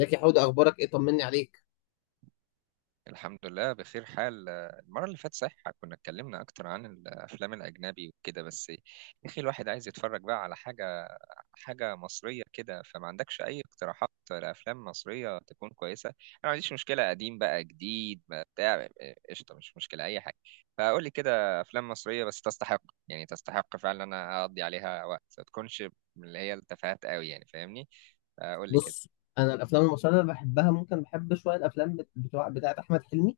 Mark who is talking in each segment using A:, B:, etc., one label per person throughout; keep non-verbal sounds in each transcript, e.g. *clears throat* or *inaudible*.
A: زكي حوده، اخبارك ايه؟ طمني عليك.
B: الحمد لله بخير حال. المرة اللي فاتت صحيح كنا اتكلمنا أكتر عن الأفلام الأجنبي وكده، بس يا أخي الواحد عايز يتفرج بقى على حاجة مصرية كده. فما عندكش أي اقتراحات لأفلام مصرية تكون كويسة؟ أنا ما عنديش مشكلة، قديم بقى جديد ما بتاع، قشطة، مش مشكلة أي حاجة. فقول لي كده أفلام مصرية بس تستحق، يعني تستحق فعلا إن أنا أقضي عليها وقت، ما تكونش من اللي هي التفاهات قوي، يعني فاهمني. فقول لي كده.
A: بص، انا الافلام المصريه اللي بحبها، ممكن بحب شويه الافلام بتوع بتاعه احمد حلمي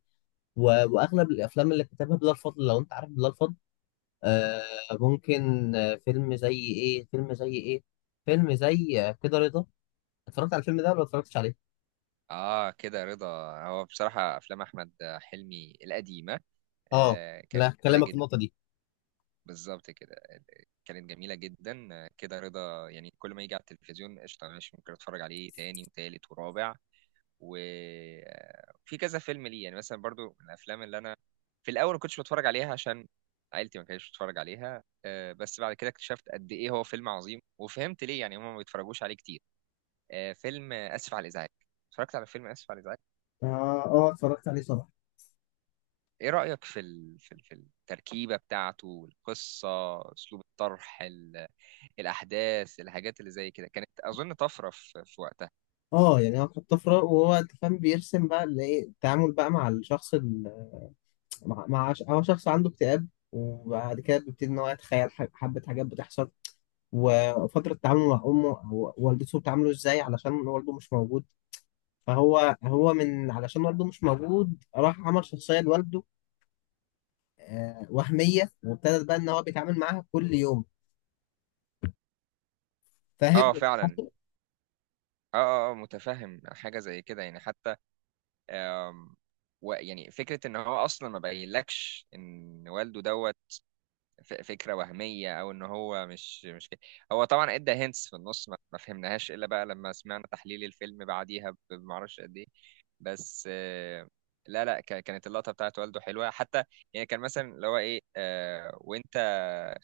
A: و... واغلب الافلام اللي كتبها بلال فضل، لو انت عارف بلال فضل. آه ممكن. فيلم زي ايه؟ فيلم زي كده رضا. اتفرجت على الفيلم ده ولا اتفرجتش عليه؟
B: آه، كده رضا. هو بصراحة أفلام أحمد حلمي القديمة
A: اه،
B: كانت
A: لا
B: جميلة
A: هكلمك في
B: جدا.
A: النقطه دي.
B: بالظبط كده. كانت جميلة جدا. كده رضا يعني كل ما يجي على التلفزيون قشطة، ماشي، ممكن اتفرج عليه تاني وتالت ورابع. وفي كذا فيلم ليه يعني، مثلا برضو من الافلام اللي انا في الاول ما كنتش بتفرج عليها عشان عيلتي ما كانتش بتتفرج عليها بس بعد كده اكتشفت قد ايه هو فيلم عظيم، وفهمت ليه يعني هم ما بيتفرجوش عليه كتير. آه، فيلم آه، اسف على الازعاج. اتفرجت على فيلم اسف على الازعاج.
A: اه، اه، اتفرجت عليه طبعا.
B: ايه رأيك في التركيبة بتاعته، القصة، اسلوب الطرح، الاحداث، الحاجات اللي زي كده كانت اظن طفرة في وقتها.
A: اه، يعني هو كان طفره، وهو أنت فاهم بيرسم بقى اللي ايه التعامل بقى مع الشخص. مع هو شخص عنده اكتئاب، وبعد كده بيبتدي ان هو يتخيل حبة حاجات بتحصل. وفترة تعامله مع أمه أو والدته بتعامله ازاي علشان والده مش موجود. فهو علشان والده مش موجود راح عمل شخصية لوالده، وهمية، وابتدى بقى ان هو بيتعامل معاها كل يوم. فاهم؟
B: اه فعلا. متفهم حاجة زي كده يعني، حتى آم... يعني فكرة ان هو اصلا ما بينلكش ان والده دوت، فكرة وهمية او ان هو مش كده. هو طبعا ادى هنتس في النص ما فهمناهاش الا بقى لما سمعنا تحليل الفيلم بعديها بمعرفش قد ايه، بس لا لا ك- كانت اللقطة بتاعت والده حلوة حتى. يعني كان مثلا اللي هو ايه، وانت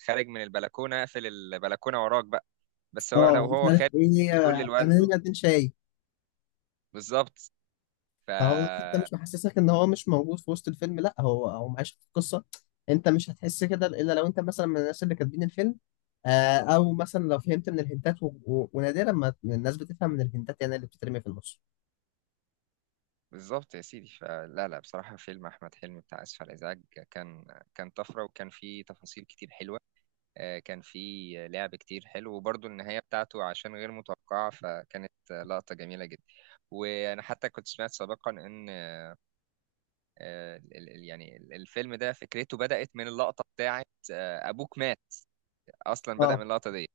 B: خارج من البلكونة اقفل البلكونة وراك بقى، بس هو لو
A: اه، مش
B: هو
A: عارف
B: خارج
A: ايه.
B: بيقول
A: انا
B: لوالده.
A: هنا 2 شاي.
B: بالظبط. ف
A: فهو انت مش محسسك ان هو مش موجود في وسط الفيلم؟ لا، هو معيش في القصه. انت مش هتحس كده الا لو انت مثلا من الناس اللي كاتبين الفيلم، او مثلا لو فهمت من الهنتات ونادرا ما الناس بتفهم من الهنتات، يعني اللي بتترمي في النص.
B: بالظبط يا سيدي. فلا لا بصراحة فيلم أحمد حلمي بتاع آسف على الإزعاج كان، كان طفرة وكان فيه تفاصيل كتير حلوة. آه، كان في لعب كتير حلو، وبرضه النهاية بتاعته عشان غير متوقعة فكانت لقطة جميلة جدا. وأنا حتى كنت سمعت سابقا إن الفيلم ده فكرته بدأت من اللقطة بتاعت أبوك مات، أصلا بدأ من
A: اه.
B: اللقطة دي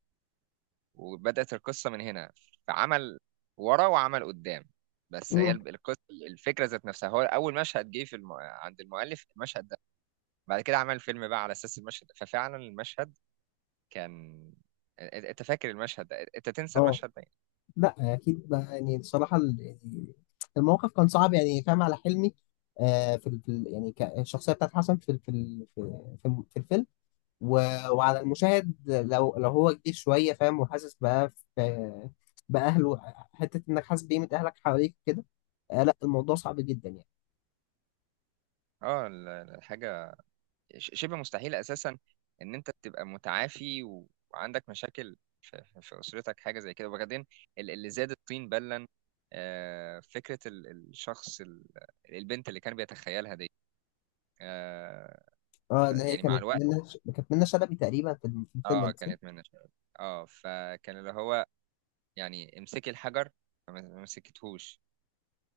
B: وبدأت القصة من هنا، فعمل ورا وعمل قدام. بس هي
A: مم.
B: القصة، الفكرة ذات نفسها، هو أول مشهد جه في عند المؤلف المشهد ده، بعد كده عمل فيلم بقى على أساس المشهد ده. ففعلا المشهد كان، انت فاكر المشهد ده، انت تنسى
A: اه،
B: المشهد ده يعني.
A: لا اكيد بقى، يعني الصراحه الموقف كان صعب، يعني فاهم على حلمي. في يعني الشخصيه بتاعت حسن في ال... في ال... في في الفيلم. و- وعلى المشاهد، لو هو كبير شوية فاهم وحاسس بقى بأهله، حتة إنك حاسس بقيمة أهلك حواليك كده. لا، الموضوع صعب جدا يعني.
B: اه الحاجه شبه مستحيل اساسا ان انت تبقى متعافي وعندك مشاكل في اسرتك حاجه زي كده. وبعدين اللي زاد الطين بلا، فكره البنت اللي كان بيتخيلها دي. آه،
A: اه، اللي هي
B: يعني مع الوقت.
A: كانت منة شلبي تقريبا، في الفيلم
B: اه
A: ده، صح؟
B: كانت من. اه فكان اللي هو يعني، امسكي الحجر، فما ما مسكتهوش.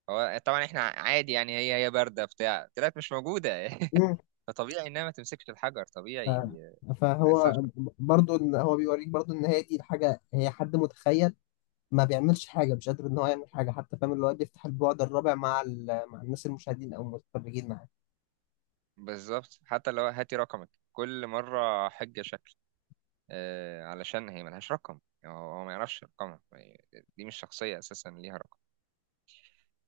B: هو طبعا احنا عادي يعني، هي بارده بتاع، طلعت مش موجوده.
A: مم.
B: *laughs* فطبيعي انها ما تمسكش الحجر
A: ف-
B: طبيعي، ما يحصلش.
A: فهو برضو إن هو بيوريك، برضو إن هي دي الحاجة، هي حد متخيل، ما بيعملش حاجة، مش قادر إن هو يعمل حاجة، حتى فاهم اللي هو بيفتح البعد الرابع مع الناس المشاهدين أو المتفرجين معاه.
B: بالظبط، حتى لو هاتي رقمك كل مره حجه شكل، علشان هي ملهاش رقم، هو ما يعرفش رقمها، دي مش شخصيه اساسا ليها رقم.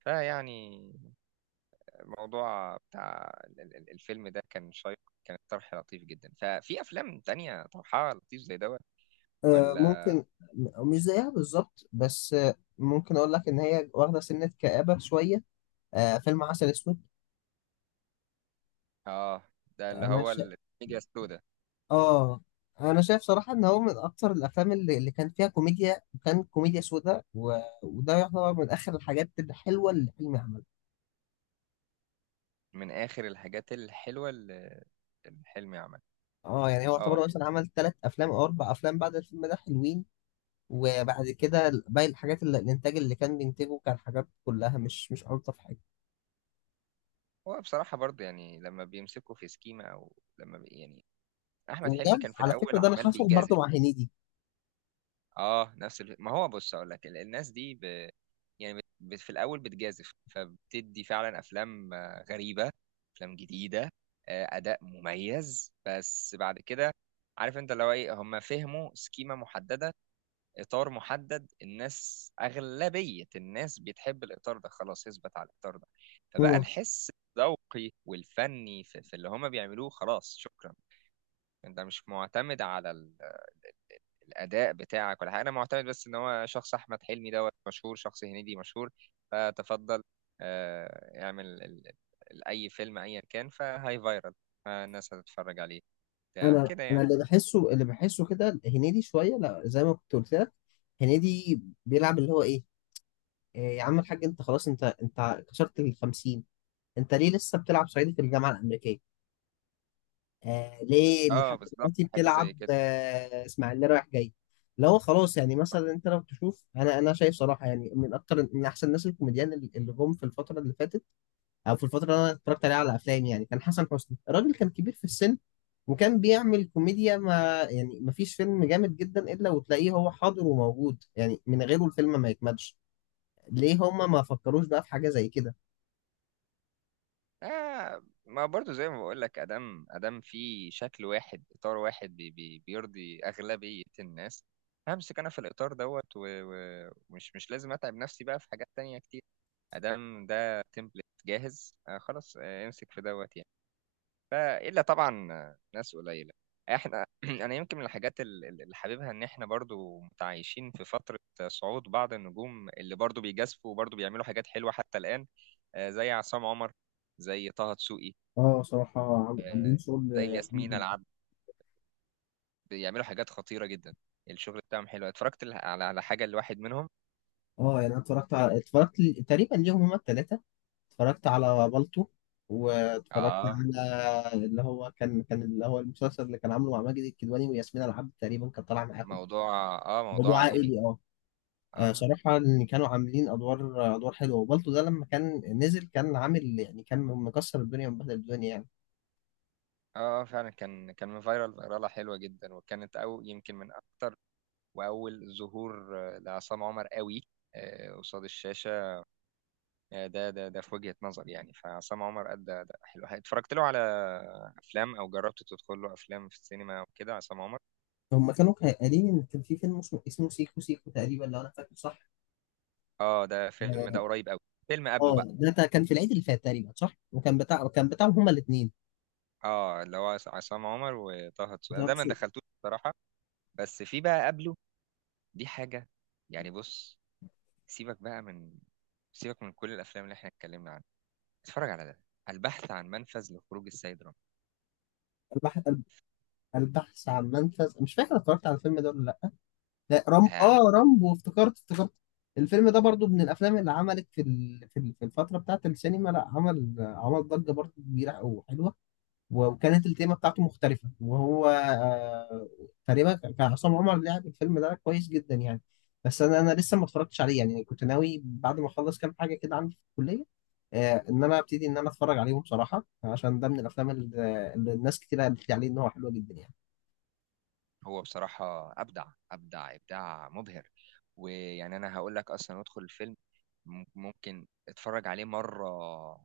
B: فيعني الموضوع بتاع الفيلم ده كان شيق، كان طرح لطيف جدا. ففي افلام تانية طرحها لطيف زي دوت ولا؟
A: ممكن. مش زيها بالظبط، بس ممكن اقول لك ان هي واخده سنه كآبه شويه. فيلم عسل اسود.
B: اه ده اللي
A: انا
B: هو
A: شا...
B: الميديا السوداء،
A: اه انا شايف صراحه ان هو من اكتر الافلام اللي كان فيها كوميديا، وكان كوميديا سودا، وده يعتبر من اخر الحاجات الحلوه اللي حلمي عملها.
B: من آخر الحاجات الحلوة اللي حلمي عملها.
A: اه، يعني هو
B: اه.
A: يعتبر مثلا عمل 3 افلام او 4 افلام بعد الفيلم ده حلوين. وبعد كده باقي الحاجات اللي الانتاج اللي كان بينتجه كان حاجات كلها مش الطف حاجه.
B: هو بصراحة برضو يعني لما بيمسكوا في سكيمة، أو لما بي يعني، أحمد
A: وده
B: حلمي كان في
A: على
B: الأول
A: فكره ده اللي
B: عمال
A: حصل برضه
B: بيجازف.
A: مع هنيدي.
B: اه نفس ما هو، بص أقول لك، الناس دي يعني في الأول بتجازف، فبتدي فعلا أفلام غريبة، أفلام جديدة، أداء مميز، بس بعد كده، عارف أنت، لو إيه هم فهموا سكيمة محددة، اطار محدد، الناس اغلبيه الناس بتحب الاطار ده خلاص، يثبت على الاطار ده. فبقى الحس الذوقي والفني في اللي هما بيعملوه خلاص، شكرا. انت مش معتمد على الاداء بتاعك ولا حاجه. انا معتمد بس ان هو شخص احمد حلمي دوت مشهور، شخص هنيدي مشهور، فتفضل اعمل اي فيلم ايا كان فهاي فايرال، فالناس هتتفرج عليه، بتاع
A: انا
B: كده
A: انا
B: يعني.
A: اللي بحسه كده هنيدي شويه، لا زي ما كنت قلت لك. هنيدي بيلعب اللي هو ايه؟ إيه يا عم الحاج، انت خلاص، انت كسرت ال 50. انت ليه لسه بتلعب صعيدي في الجامعه الامريكيه؟ ليه
B: اه
A: لحد
B: بالظبط
A: دلوقتي
B: حاجه زي
A: بتلعب
B: كده.
A: اسماعيليه رايح جاي؟ اللي هو خلاص، يعني مثلا انت لو تشوف، انا شايف صراحه، يعني من احسن الناس الكوميديان اللي جم في الفتره اللي فاتت، او في الفتره اللي انا اتفرجت عليها على افلام، يعني كان حسن حسني، الراجل كان كبير في السن وكان بيعمل كوميديا، ما يعني ما فيش فيلم جامد جدا الا وتلاقيه هو حاضر وموجود، يعني من غيره الفيلم ما يكملش. ليه هما ما فكروش بقى في حاجه زي كده؟
B: آه ما برضو زي ما بقول لك، ادام في شكل واحد، اطار واحد، بي بيرضي اغلبيه الناس، همسك انا في الاطار دوت ومش مش لازم اتعب نفسي بقى في حاجات تانية كتير. ادام ده تمبلت جاهز، آه خلاص آه، امسك في دوت يعني. لا الا طبعا ناس قليله. احنا *clears throat* انا يمكن من الحاجات اللي حاببها ان احنا برضو متعايشين في فتره صعود بعض النجوم اللي برضو بيجازفوا وبرضو بيعملوا حاجات حلوه حتى الان، زي عصام عمر، زي طه دسوقي،
A: اه، صراحة عاملين
B: آه،
A: شغل
B: زي
A: جميل
B: ياسمين
A: جدا.
B: العبد، بيعملوا حاجات خطيره جدا. الشغل بتاعهم حلو، اتفرجت على على حاجه لواحد منهم.
A: اه، يعني انا اتفرجت على اتفرجت ل- تقريبا ليهم هما التلاتة. اتفرجت على بالطو، واتفرجت
B: اه
A: على اللي هو المسلسل اللي كان عامله مع ماجد الكدواني وياسمين العبد، تقريبا كان طالع معاهم،
B: موضوع. اه موضوع
A: موضوع
B: عائلي.
A: عائلي. اه،
B: اه.
A: صراحة إن كانوا عاملين أدوار حلوة، وبالتو ده لما كان نزل كان عامل، يعني كان مكسر الدنيا ومبهدل الدنيا يعني.
B: اه فعلا، كان كان فايرال، فيراله حلوه جدا، وكانت او يمكن من اكتر، واول ظهور لعصام عمر قوي قصاد الشاشه ده في وجهه نظري يعني. فعصام عمر ادى اداء حلو، اتفرجت له على افلام او جربت تدخل له افلام في السينما وكده عصام عمر.
A: هما كانوا قايلين إن كان في فيلم اسمه سيكو سيكو تقريبا، لو أنا فاكر صح.
B: اه ده فيلم، ده
A: اه،
B: قريب قوي، فيلم قبله بقى.
A: ده كان في العيد اللي فات تقريبا، صح؟ وكان بتاع، كان بتاعهم هما الاثنين.
B: اه اللي هو عصام عمر وطه دسوقي، انا ده ما
A: البحث
B: دخلتوش بصراحه. بس في بقى قبله دي حاجه، يعني بص، سيبك بقى من، سيبك من كل الافلام اللي احنا اتكلمنا عنها، اتفرج على ده، البحث عن منفذ لخروج السيد رامبو.
A: البحث عن منفذ. مش فاكر اتفرجت على الفيلم ده ولا لا. لا، رم
B: لا
A: اه رامبو، افتكرت. الفيلم ده برضو من الافلام اللي عملت في الفتره بتاعت السينما. لا، عمل ضجه برضو كبيره وحلوه، وكانت التيمة بتاعته مختلفة، وهو تقريبا كان عصام عمر لعب الفيلم ده كويس جدا يعني. بس أنا لسه ما اتفرجتش عليه، يعني كنت ناوي بعد ما أخلص كام حاجة كده عندي في الكلية، إن أنا أبتدي إن أنا أتفرج عليهم بصراحة، عشان ده من الأفلام اللي الناس كتير قالت لي عليه إن هو حلو جدا يعني.
B: هو بصراحة أبدع، أبدع إبداع مبهر. ويعني أنا هقول لك، أصلا ادخل الفيلم ممكن اتفرج عليه مرة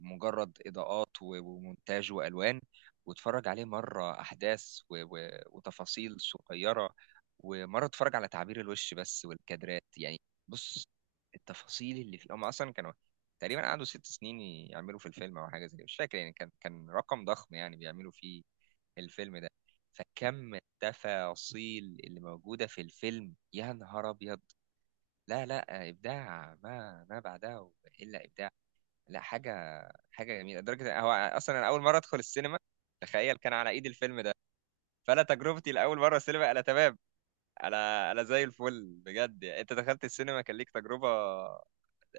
B: مجرد إضاءات ومونتاج وألوان، واتفرج عليه مرة أحداث وتفاصيل صغيرة، ومرة اتفرج على تعبير الوش بس والكادرات يعني. بص، التفاصيل اللي فيه، هم أصلا كانوا تقريبا قعدوا 6 سنين يعملوا في الفيلم أو حاجة زي كده، مش فاكر يعني، كان كان رقم ضخم يعني بيعملوا فيه الفيلم ده. فكم التفاصيل اللي موجودة في الفيلم يا نهار أبيض. لا لا، إبداع ما ما بعدها إلا إبداع. لا حاجة، حاجة جميلة لدرجة هو أصلا أنا أول مرة أدخل السينما، تخيل، كان على إيد الفيلم ده. فأنا تجربتي لأول مرة السينما أنا تمام، أنا أنا زي الفل بجد. يعني أنت دخلت السينما كان ليك تجربة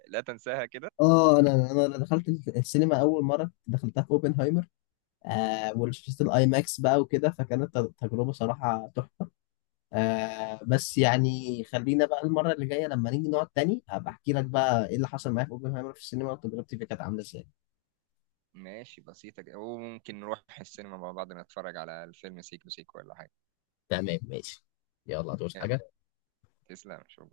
B: لا تنساها كده.
A: اه، انا دخلت السينما اول مره دخلتها في اوبنهايمر، وشفت الاي ماكس بقى وكده، فكانت تجربه صراحه تحفه. بس يعني خلينا بقى المرة اللي جاية لما نيجي نقعد تاني هبقى احكي لك بقى ايه اللي حصل معايا في اوبنهايمر في السينما، وتجربتي فيه كانت عاملة ازاي.
B: ماشي، بسيطة كده، وممكن نروح السينما مع بعض نتفرج على الفيلم سيكو سيكو ولا حاجة.
A: تمام، ماشي. يلا، هتعوز
B: يلا.
A: حاجة؟
B: تسلم. شوف.